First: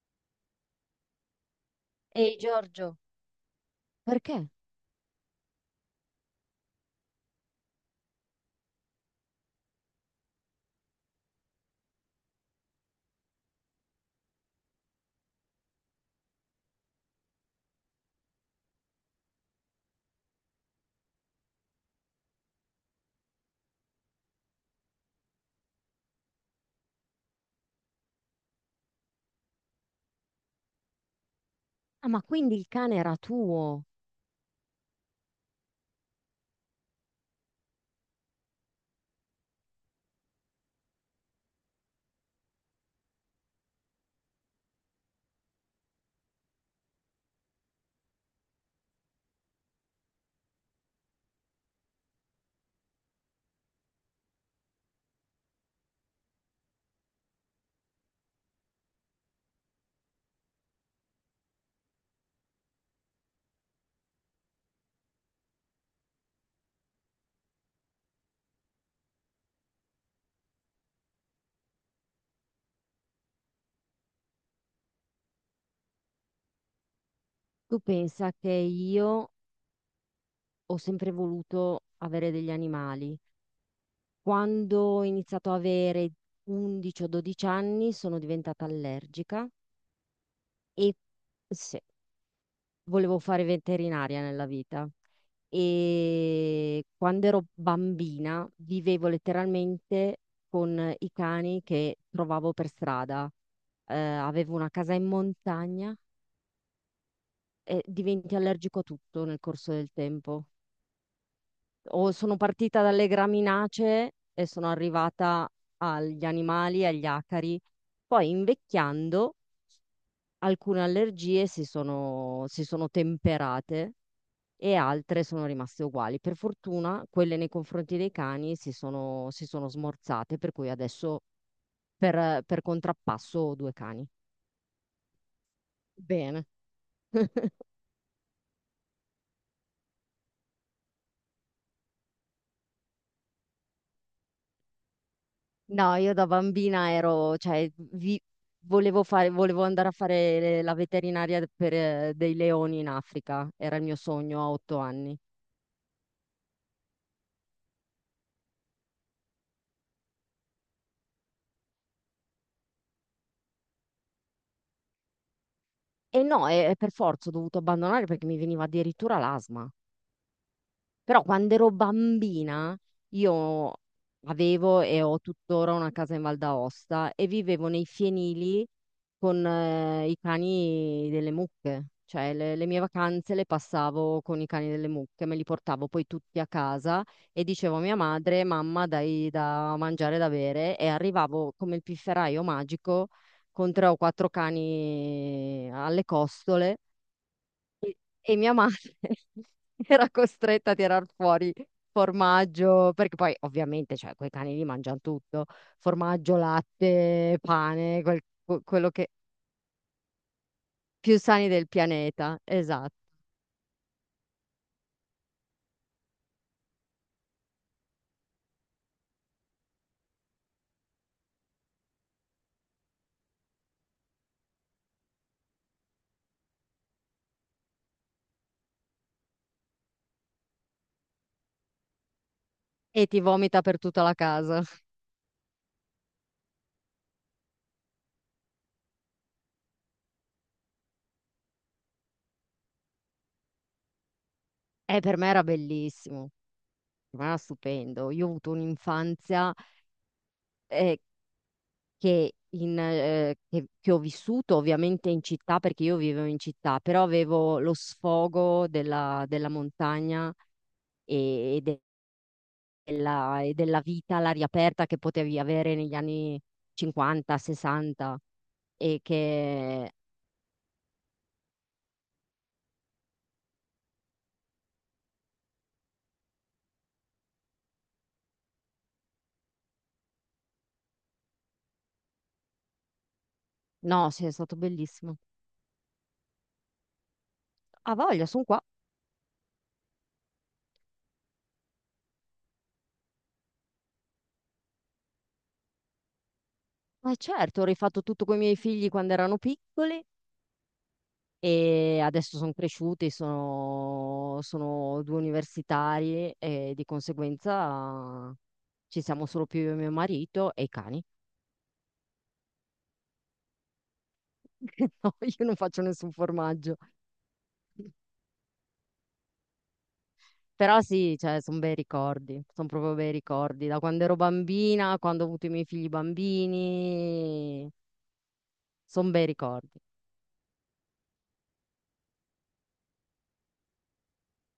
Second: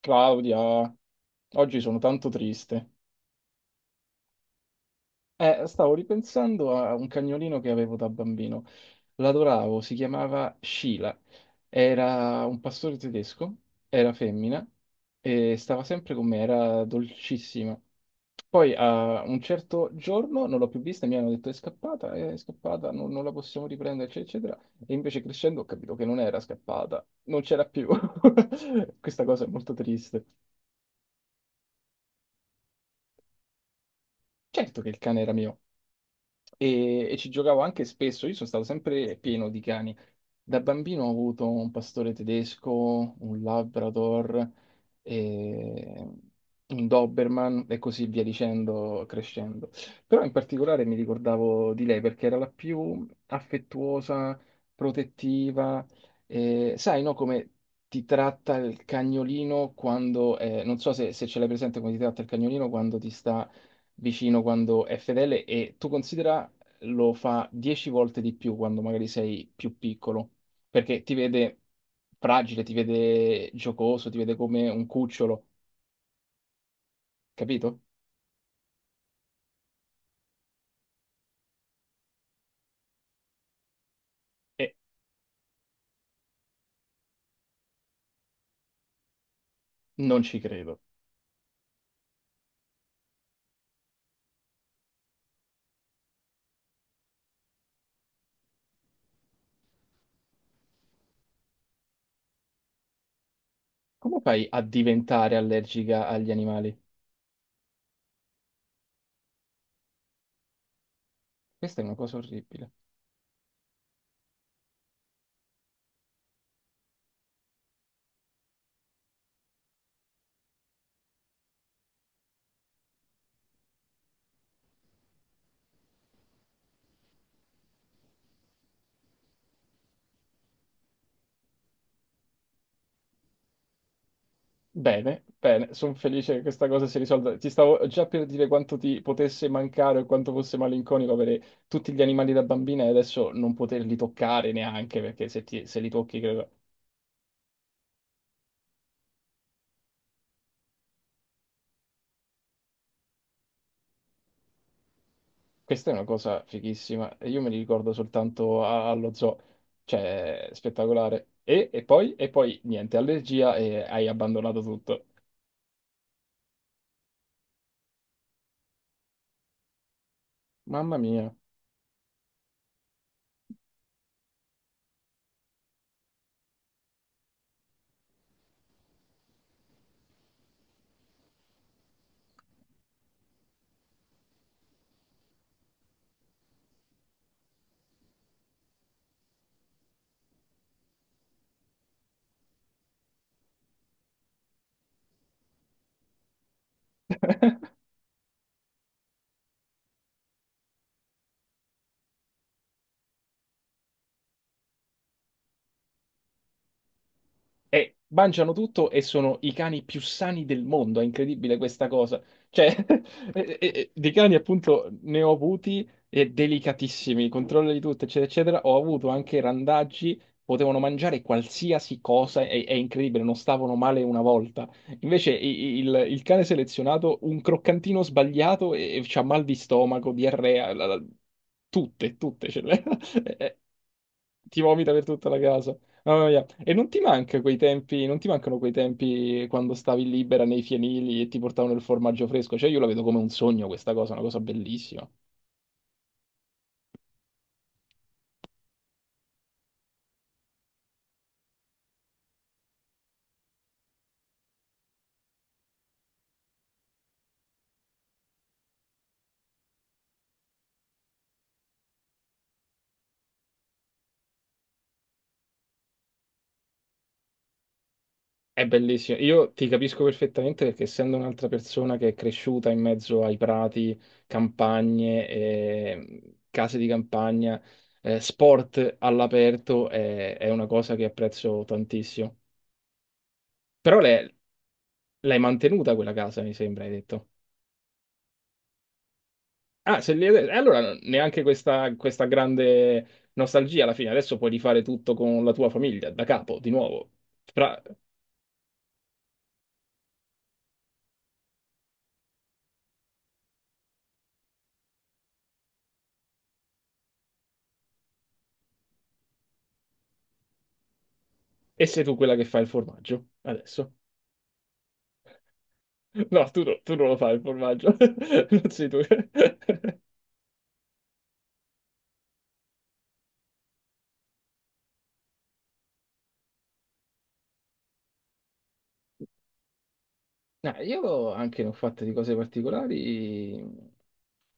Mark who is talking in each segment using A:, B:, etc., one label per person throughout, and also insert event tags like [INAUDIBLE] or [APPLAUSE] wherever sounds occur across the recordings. A: Claudia, oggi sono tanto
B: Ehi
A: triste.
B: Giorgio, perché?
A: Stavo ripensando a un cagnolino che avevo da bambino. L'adoravo, si chiamava Sheila. Era un pastore tedesco, era femmina e stava sempre con me, era dolcissima. Poi a un certo giorno non l'ho più vista, mi hanno detto è scappata, non la possiamo riprendere, eccetera, eccetera. E invece crescendo ho capito che non era scappata, non c'era più. [LAUGHS] Questa cosa è molto triste.
B: Ah, ma quindi il cane era tuo?
A: Certo che il cane era mio. E ci giocavo anche spesso. Io sono stato sempre pieno di cani. Da bambino ho avuto un pastore tedesco, un Labrador, e un Doberman e così via dicendo, crescendo. Però in particolare mi ricordavo di lei perché era la più affettuosa, protettiva. E sai, no, come ti tratta il cagnolino quando non so se, se ce l'hai presente come ti tratta il cagnolino quando ti sta vicino quando è fedele e tu considera lo fa 10 volte di più quando magari sei più piccolo, perché ti vede fragile, ti vede giocoso, ti vede come un cucciolo,
B: Tu
A: capito?
B: pensa che io ho sempre voluto avere degli animali.
A: E
B: Quando ho iniziato a avere 11 o 12 anni sono diventata allergica
A: non ci credo.
B: e se- volevo fare veterinaria nella vita. E quando ero bambina vivevo letteralmente con i cani che trovavo per strada.
A: Come fai
B: Avevo
A: a
B: una casa in
A: diventare
B: montagna.
A: allergica agli animali?
B: Diventi allergico a tutto nel corso del tempo.
A: Questa è una
B: O
A: cosa
B: sono
A: orribile.
B: partita dalle graminacee e sono arrivata agli animali, agli acari. Poi invecchiando alcune allergie si sono temperate e altre sono rimaste uguali. Per fortuna quelle nei confronti dei cani si sono smorzate, per cui adesso per contrappasso ho due cani.
A: Bene, bene, sono felice che
B: Bene.
A: questa cosa si risolva. Ti stavo già per dire quanto ti potesse mancare o quanto fosse malinconico avere tutti gli animali da bambina e adesso non poterli toccare neanche perché se, ti- se li
B: No, io
A: tocchi,
B: da
A: credo...
B: bambina ero, cioè, volevo fare, volevo andare a fare la veterinaria per dei leoni in Africa, era il mio sogno a 8 anni.
A: Questa è una cosa fighissima. E io me li ricordo soltanto a- allo zoo, cioè spettacolare. E poi niente, allergia e hai abbandonato tutto.
B: E no, e per forza ho dovuto abbandonare perché mi veniva addirittura l'asma.
A: Mamma
B: Però
A: mia.
B: quando ero bambina io avevo e ho tuttora una casa in Val d'Aosta e vivevo nei fienili con i cani delle mucche. Cioè le mie vacanze le passavo con i cani delle mucche, me li portavo poi tutti a casa e dicevo a mia madre, mamma, dai da mangiare e da bere, e arrivavo come il pifferaio magico con 3 o 4 cani alle costole
A: [LAUGHS]
B: e mia madre [LAUGHS] era costretta a tirar fuori formaggio, perché poi ovviamente, cioè, quei cani lì mangiano tutto, formaggio, latte,
A: E
B: pane,
A: mangiano tutto
B: quello
A: e
B: che...
A: sono i cani più sani del mondo. È
B: Più sani
A: incredibile
B: del
A: questa cosa.
B: pianeta,
A: Cioè,
B: esatto.
A: [LAUGHS] e di cani appunto ne ho avuti e delicatissimi, controllo di tutto, eccetera, eccetera. Ho avuto anche randaggi, potevano mangiare qualsiasi cosa, è incredibile, non stavano male una volta. Invece i- i- il cane selezionato, un croccantino sbagliato e c'ha mal di stomaco, diarrea, la- la- tutte, tutte ce le-
B: E ti
A: [LAUGHS] e-
B: vomita per tutta la
A: ti
B: casa.
A: vomita
B: [LAUGHS]
A: per tutta la casa. Mamma mia. E non ti manca quei tempi, non ti mancano quei tempi quando stavi libera nei fienili e ti portavano il formaggio fresco? Cioè, io la vedo come un sogno questa cosa, una cosa
B: E
A: bellissima.
B: per me era bellissimo, per me era stupendo. Io ho avuto un'infanzia eh, che, che ho vissuto ovviamente in città, perché io vivevo in città, però avevo lo sfogo della montagna e, della vita all'aria aperta che potevi avere negli anni 50, 60
A: È
B: e
A: bellissima. Io ti
B: che
A: capisco perfettamente perché essendo un'altra persona che è cresciuta in mezzo ai prati, campagne, case di campagna, sport all'aperto, è una cosa che apprezzo tantissimo. Però
B: no, sì, è stato bellissimo.
A: l'hai mantenuta quella casa, mi sembra, hai detto.
B: Ha voglia, sono qua.
A: Ah, se li- allora no, neanche questa, questa grande nostalgia alla fine. Adesso puoi rifare tutto con la tua famiglia, da capo, di nuovo.
B: Ma certo, ho
A: Fra-
B: rifatto tutto con i miei figli quando erano piccoli e adesso sono cresciuti, sono due universitari e di conseguenza ci siamo solo più io e mio marito e i cani.
A: e sei tu quella che fa il formaggio, adesso?
B: [LAUGHS] No, io non faccio nessun
A: No, no-
B: formaggio.
A: tu non lo fai il formaggio, [LAUGHS] non sei tu. [LAUGHS]
B: Però sì, cioè, sono bei ricordi, sono proprio bei ricordi. Da quando ero bambina, quando ho avuto i miei figli bambini, sono bei ricordi.
A: No, io anche ne ho fatte di cose particolari.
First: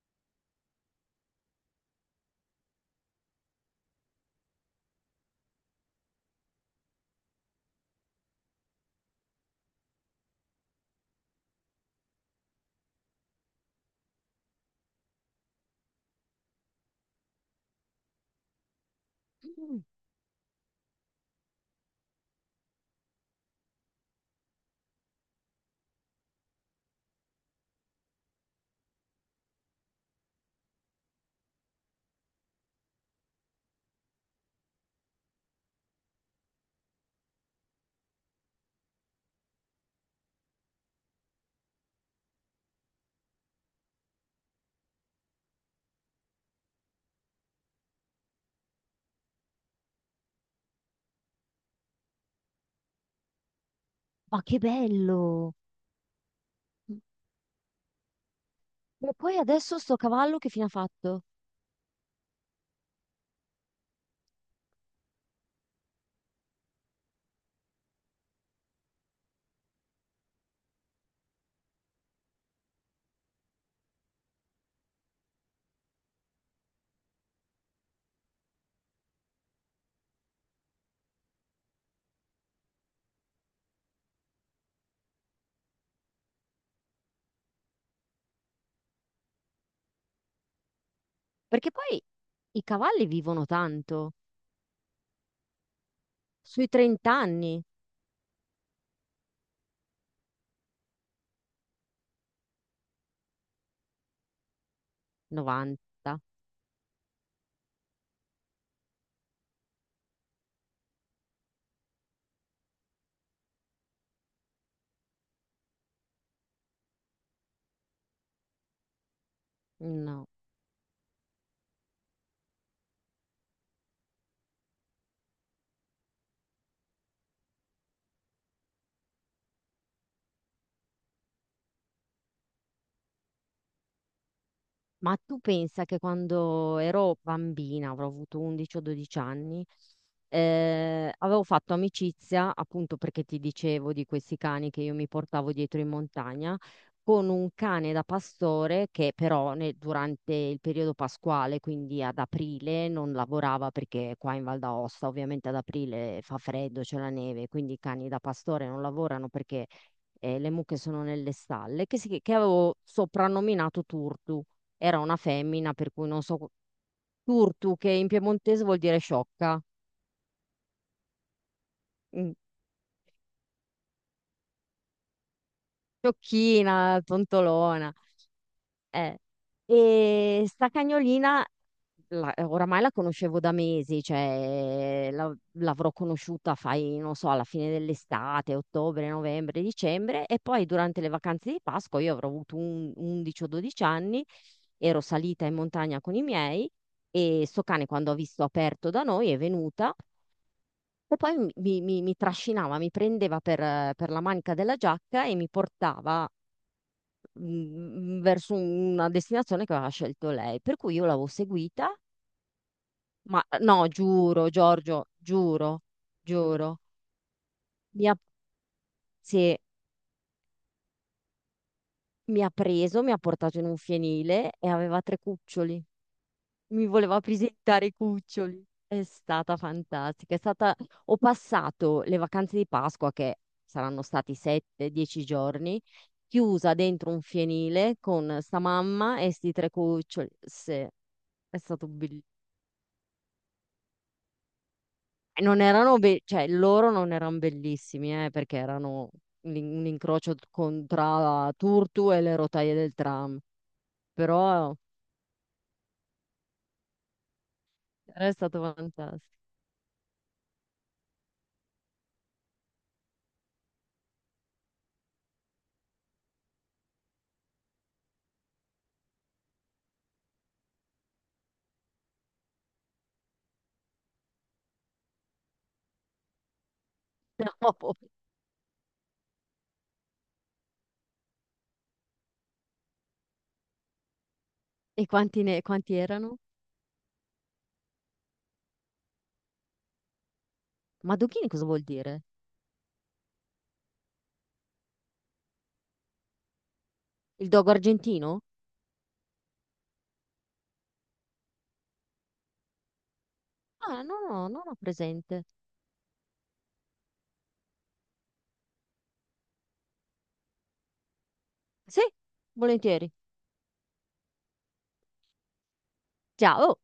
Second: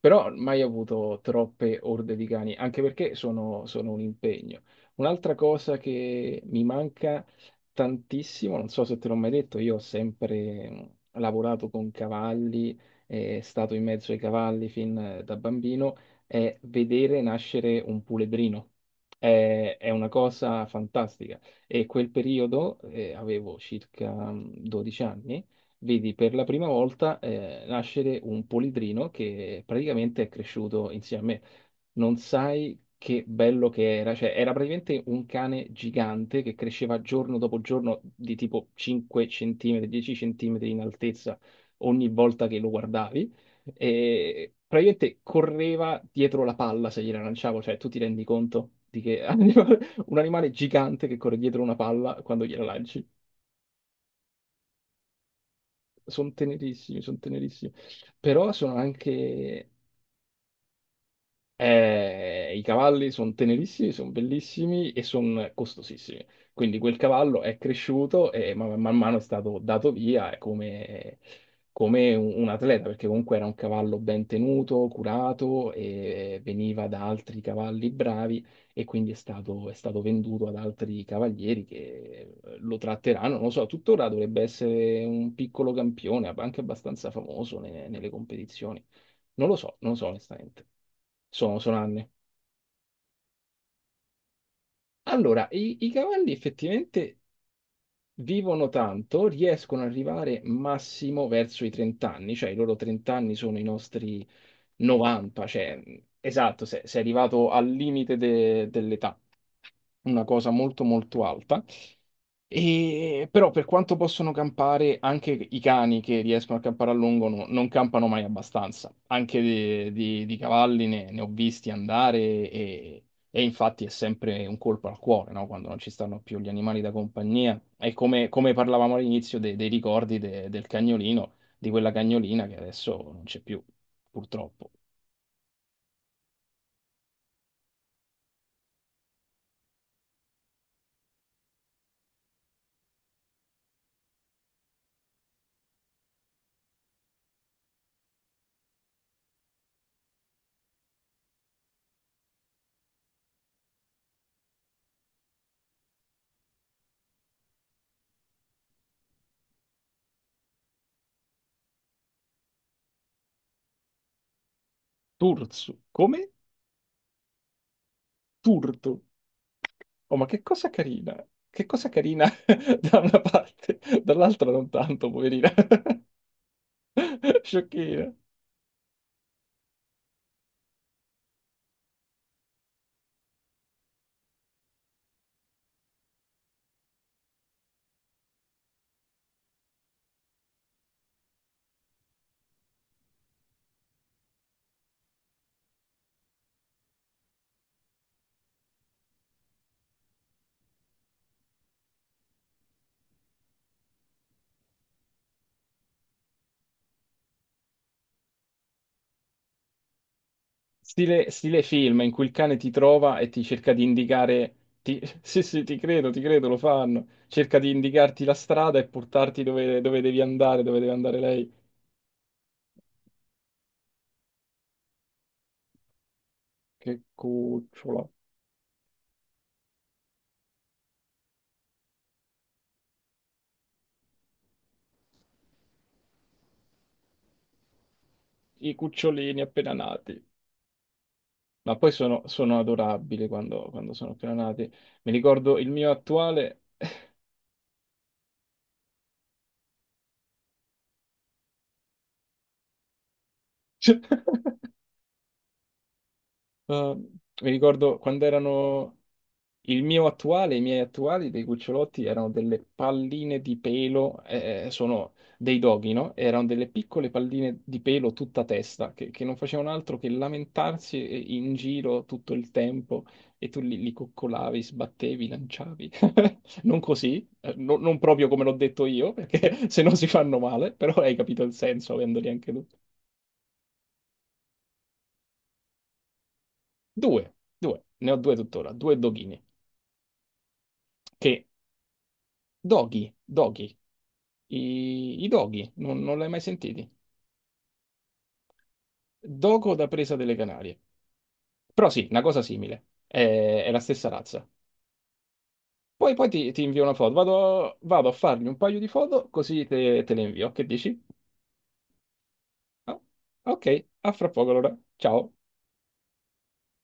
A: Però mai avuto troppe orde di cani, anche perché sono un impegno. Un'altra cosa che mi manca tantissimo, non so se te l'ho mai detto, io ho sempre lavorato con cavalli, stato in mezzo ai cavalli fin da bambino, è vedere nascere un puledrino. È,
B: Mm.
A: è una cosa fantastica. E quel periodo, avevo circa 12 anni vedi per la prima volta nascere un polidrino che praticamente è cresciuto insieme a me. Non sai che bello che era, cioè era praticamente un cane gigante che cresceva giorno dopo giorno di tipo 5 centimetri, 10 centimetri in altezza ogni volta che lo guardavi e praticamente correva dietro la palla se gliela lanciavo, cioè tu ti rendi conto di che [LAUGHS] animale- un animale gigante che corre dietro una palla quando gliela lanci.
B: Ma che bello!
A: Sono tenerissimi, sono tenerissimi, però sono
B: E poi
A: anche,
B: adesso sto cavallo che fine ha fatto?
A: i cavalli sono tenerissimi, sono bellissimi e sono costosissimi. Quindi quel cavallo è cresciuto e man mano è stato dato via come, come un atleta, perché comunque era un cavallo ben tenuto, curato e veniva da altri cavalli bravi e quindi è stato venduto ad altri cavalieri che lo tratteranno. Non lo so, tuttora dovrebbe essere un piccolo campione, anche abbastanza famoso ne- nelle competizioni. Non lo so, non lo so onestamente.
B: Perché
A: Sono
B: poi
A: anni.
B: i cavalli vivono tanto,
A: Allora, i cavalli
B: sui
A: effettivamente
B: 30 anni,
A: vivono tanto, riescono ad arrivare massimo verso i 30 anni, cioè i loro 30 anni sono i nostri 90, cioè,
B: 90,
A: esatto, sei arrivato al limite de- dell'età, una cosa molto molto alta. E, però per quanto possono campare, anche i cani che riescono a campare a lungo no- non campano mai abbastanza. Anche
B: no.
A: di cavalli ne ho visti andare e, e infatti è sempre un colpo al cuore, no? Quando non ci stanno più gli animali da compagnia. E come, come parlavamo all'inizio de- dei ricordi de- del cagnolino, di quella cagnolina che adesso non c'è più, purtroppo.
B: Ma tu pensa che quando ero bambina, avrò avuto 11 o 12 anni, avevo fatto amicizia, appunto perché ti dicevo di questi cani che io mi portavo dietro in montagna, con un cane da pastore che però durante il periodo pasquale, quindi ad aprile, non lavorava perché qua in Val d'Aosta ovviamente ad aprile fa freddo, c'è la neve, quindi i cani da pastore non lavorano perché le mucche sono nelle stalle, che, che avevo soprannominato Turtu. Era una
A: Turzu,
B: femmina, per cui non
A: come?
B: so, turtu, che in piemontese vuol dire
A: Turtu.
B: sciocca,
A: Oh, ma che cosa carina! Che cosa carina
B: mm,
A: [LAUGHS] da una parte, dall'altra non tanto, poverina.
B: sciocchina,
A: [LAUGHS]
B: tontolona.
A: Sciocchina.
B: Eh. E sta cagnolina, oramai la conoscevo da mesi, cioè l'avrò conosciuta, fai, non so, alla fine dell'estate, ottobre, novembre, dicembre, e poi durante le vacanze di Pasqua, io avrò avuto 11 o 12 anni, ero salita in montagna con i miei e sto cane quando ha visto aperto da noi è venuta. E poi mi trascinava, mi prendeva per la manica della giacca e mi portava mm, verso una destinazione che aveva scelto lei. Per cui io l'avevo
A: Stile, stile
B: seguita,
A: film in cui il cane ti trova e
B: ma
A: ti cerca di
B: no, giuro,
A: indicare. Ti-
B: Giorgio,
A: [LAUGHS] sì, sì,
B: giuro,
A: ti credo, lo
B: giuro,
A: fanno. Cerca di
B: mi ha,
A: indicarti la strada e portarti
B: sì,
A: dove, dove devi andare, dove deve andare lei.
B: mi ha preso, mi ha portato in un fienile e aveva 3 cuccioli. Mi
A: Che
B: voleva presentare i
A: cucciola.
B: cuccioli. È stata fantastica. È stata... Ho passato le vacanze di Pasqua, che saranno stati 7-10 giorni, chiusa dentro un fienile con sta
A: I
B: mamma e
A: cucciolini
B: sti tre
A: appena nati.
B: cuccioli. Sì, è
A: Ma
B: stato
A: poi
B: bellissimo.
A: sono adorabili quando, quando sono appena nati. Mi ricordo
B: Non
A: il mio
B: erano cioè
A: attuale.
B: loro non erano bellissimi, perché erano un incrocio tra Turtu e le rotaie del tram, però
A: [LAUGHS] Eh, mi ricordo quando
B: era stato
A: erano
B: fantastico.
A: il mio attuale, i miei attuali dei cucciolotti erano delle palline di pelo, sono dei doghi, no? Erano delle piccole palline di pelo tutta testa che non facevano altro che lamentarsi e- in giro tutto il tempo e tu li coccolavi, sbattevi, lanciavi. [LAUGHS] Non così,
B: [LAUGHS] No,
A: no- non proprio come l'ho detto io, perché [LAUGHS] se no si fanno male, però hai capito il senso avendoli anche tu.
B: e quanti, quanti erano?
A: Due, ne ho due tuttora, due doghini che
B: Madoghini cosa vuol dire?
A: doghi, doghi, i doghi, non l'hai mai sentiti?
B: Il dogo argentino?
A: Dogo da presa delle Canarie. Però sì, una cosa simile, è la
B: Ah,
A: stessa
B: no,
A: razza.
B: no, non ho presente.
A: Poi ti invio una foto, vado a fargli un paio di foto così te le invio, che dici?
B: Sì,
A: Ah,
B: volentieri.
A: ok, a fra poco allora, ciao.
B: Ciao.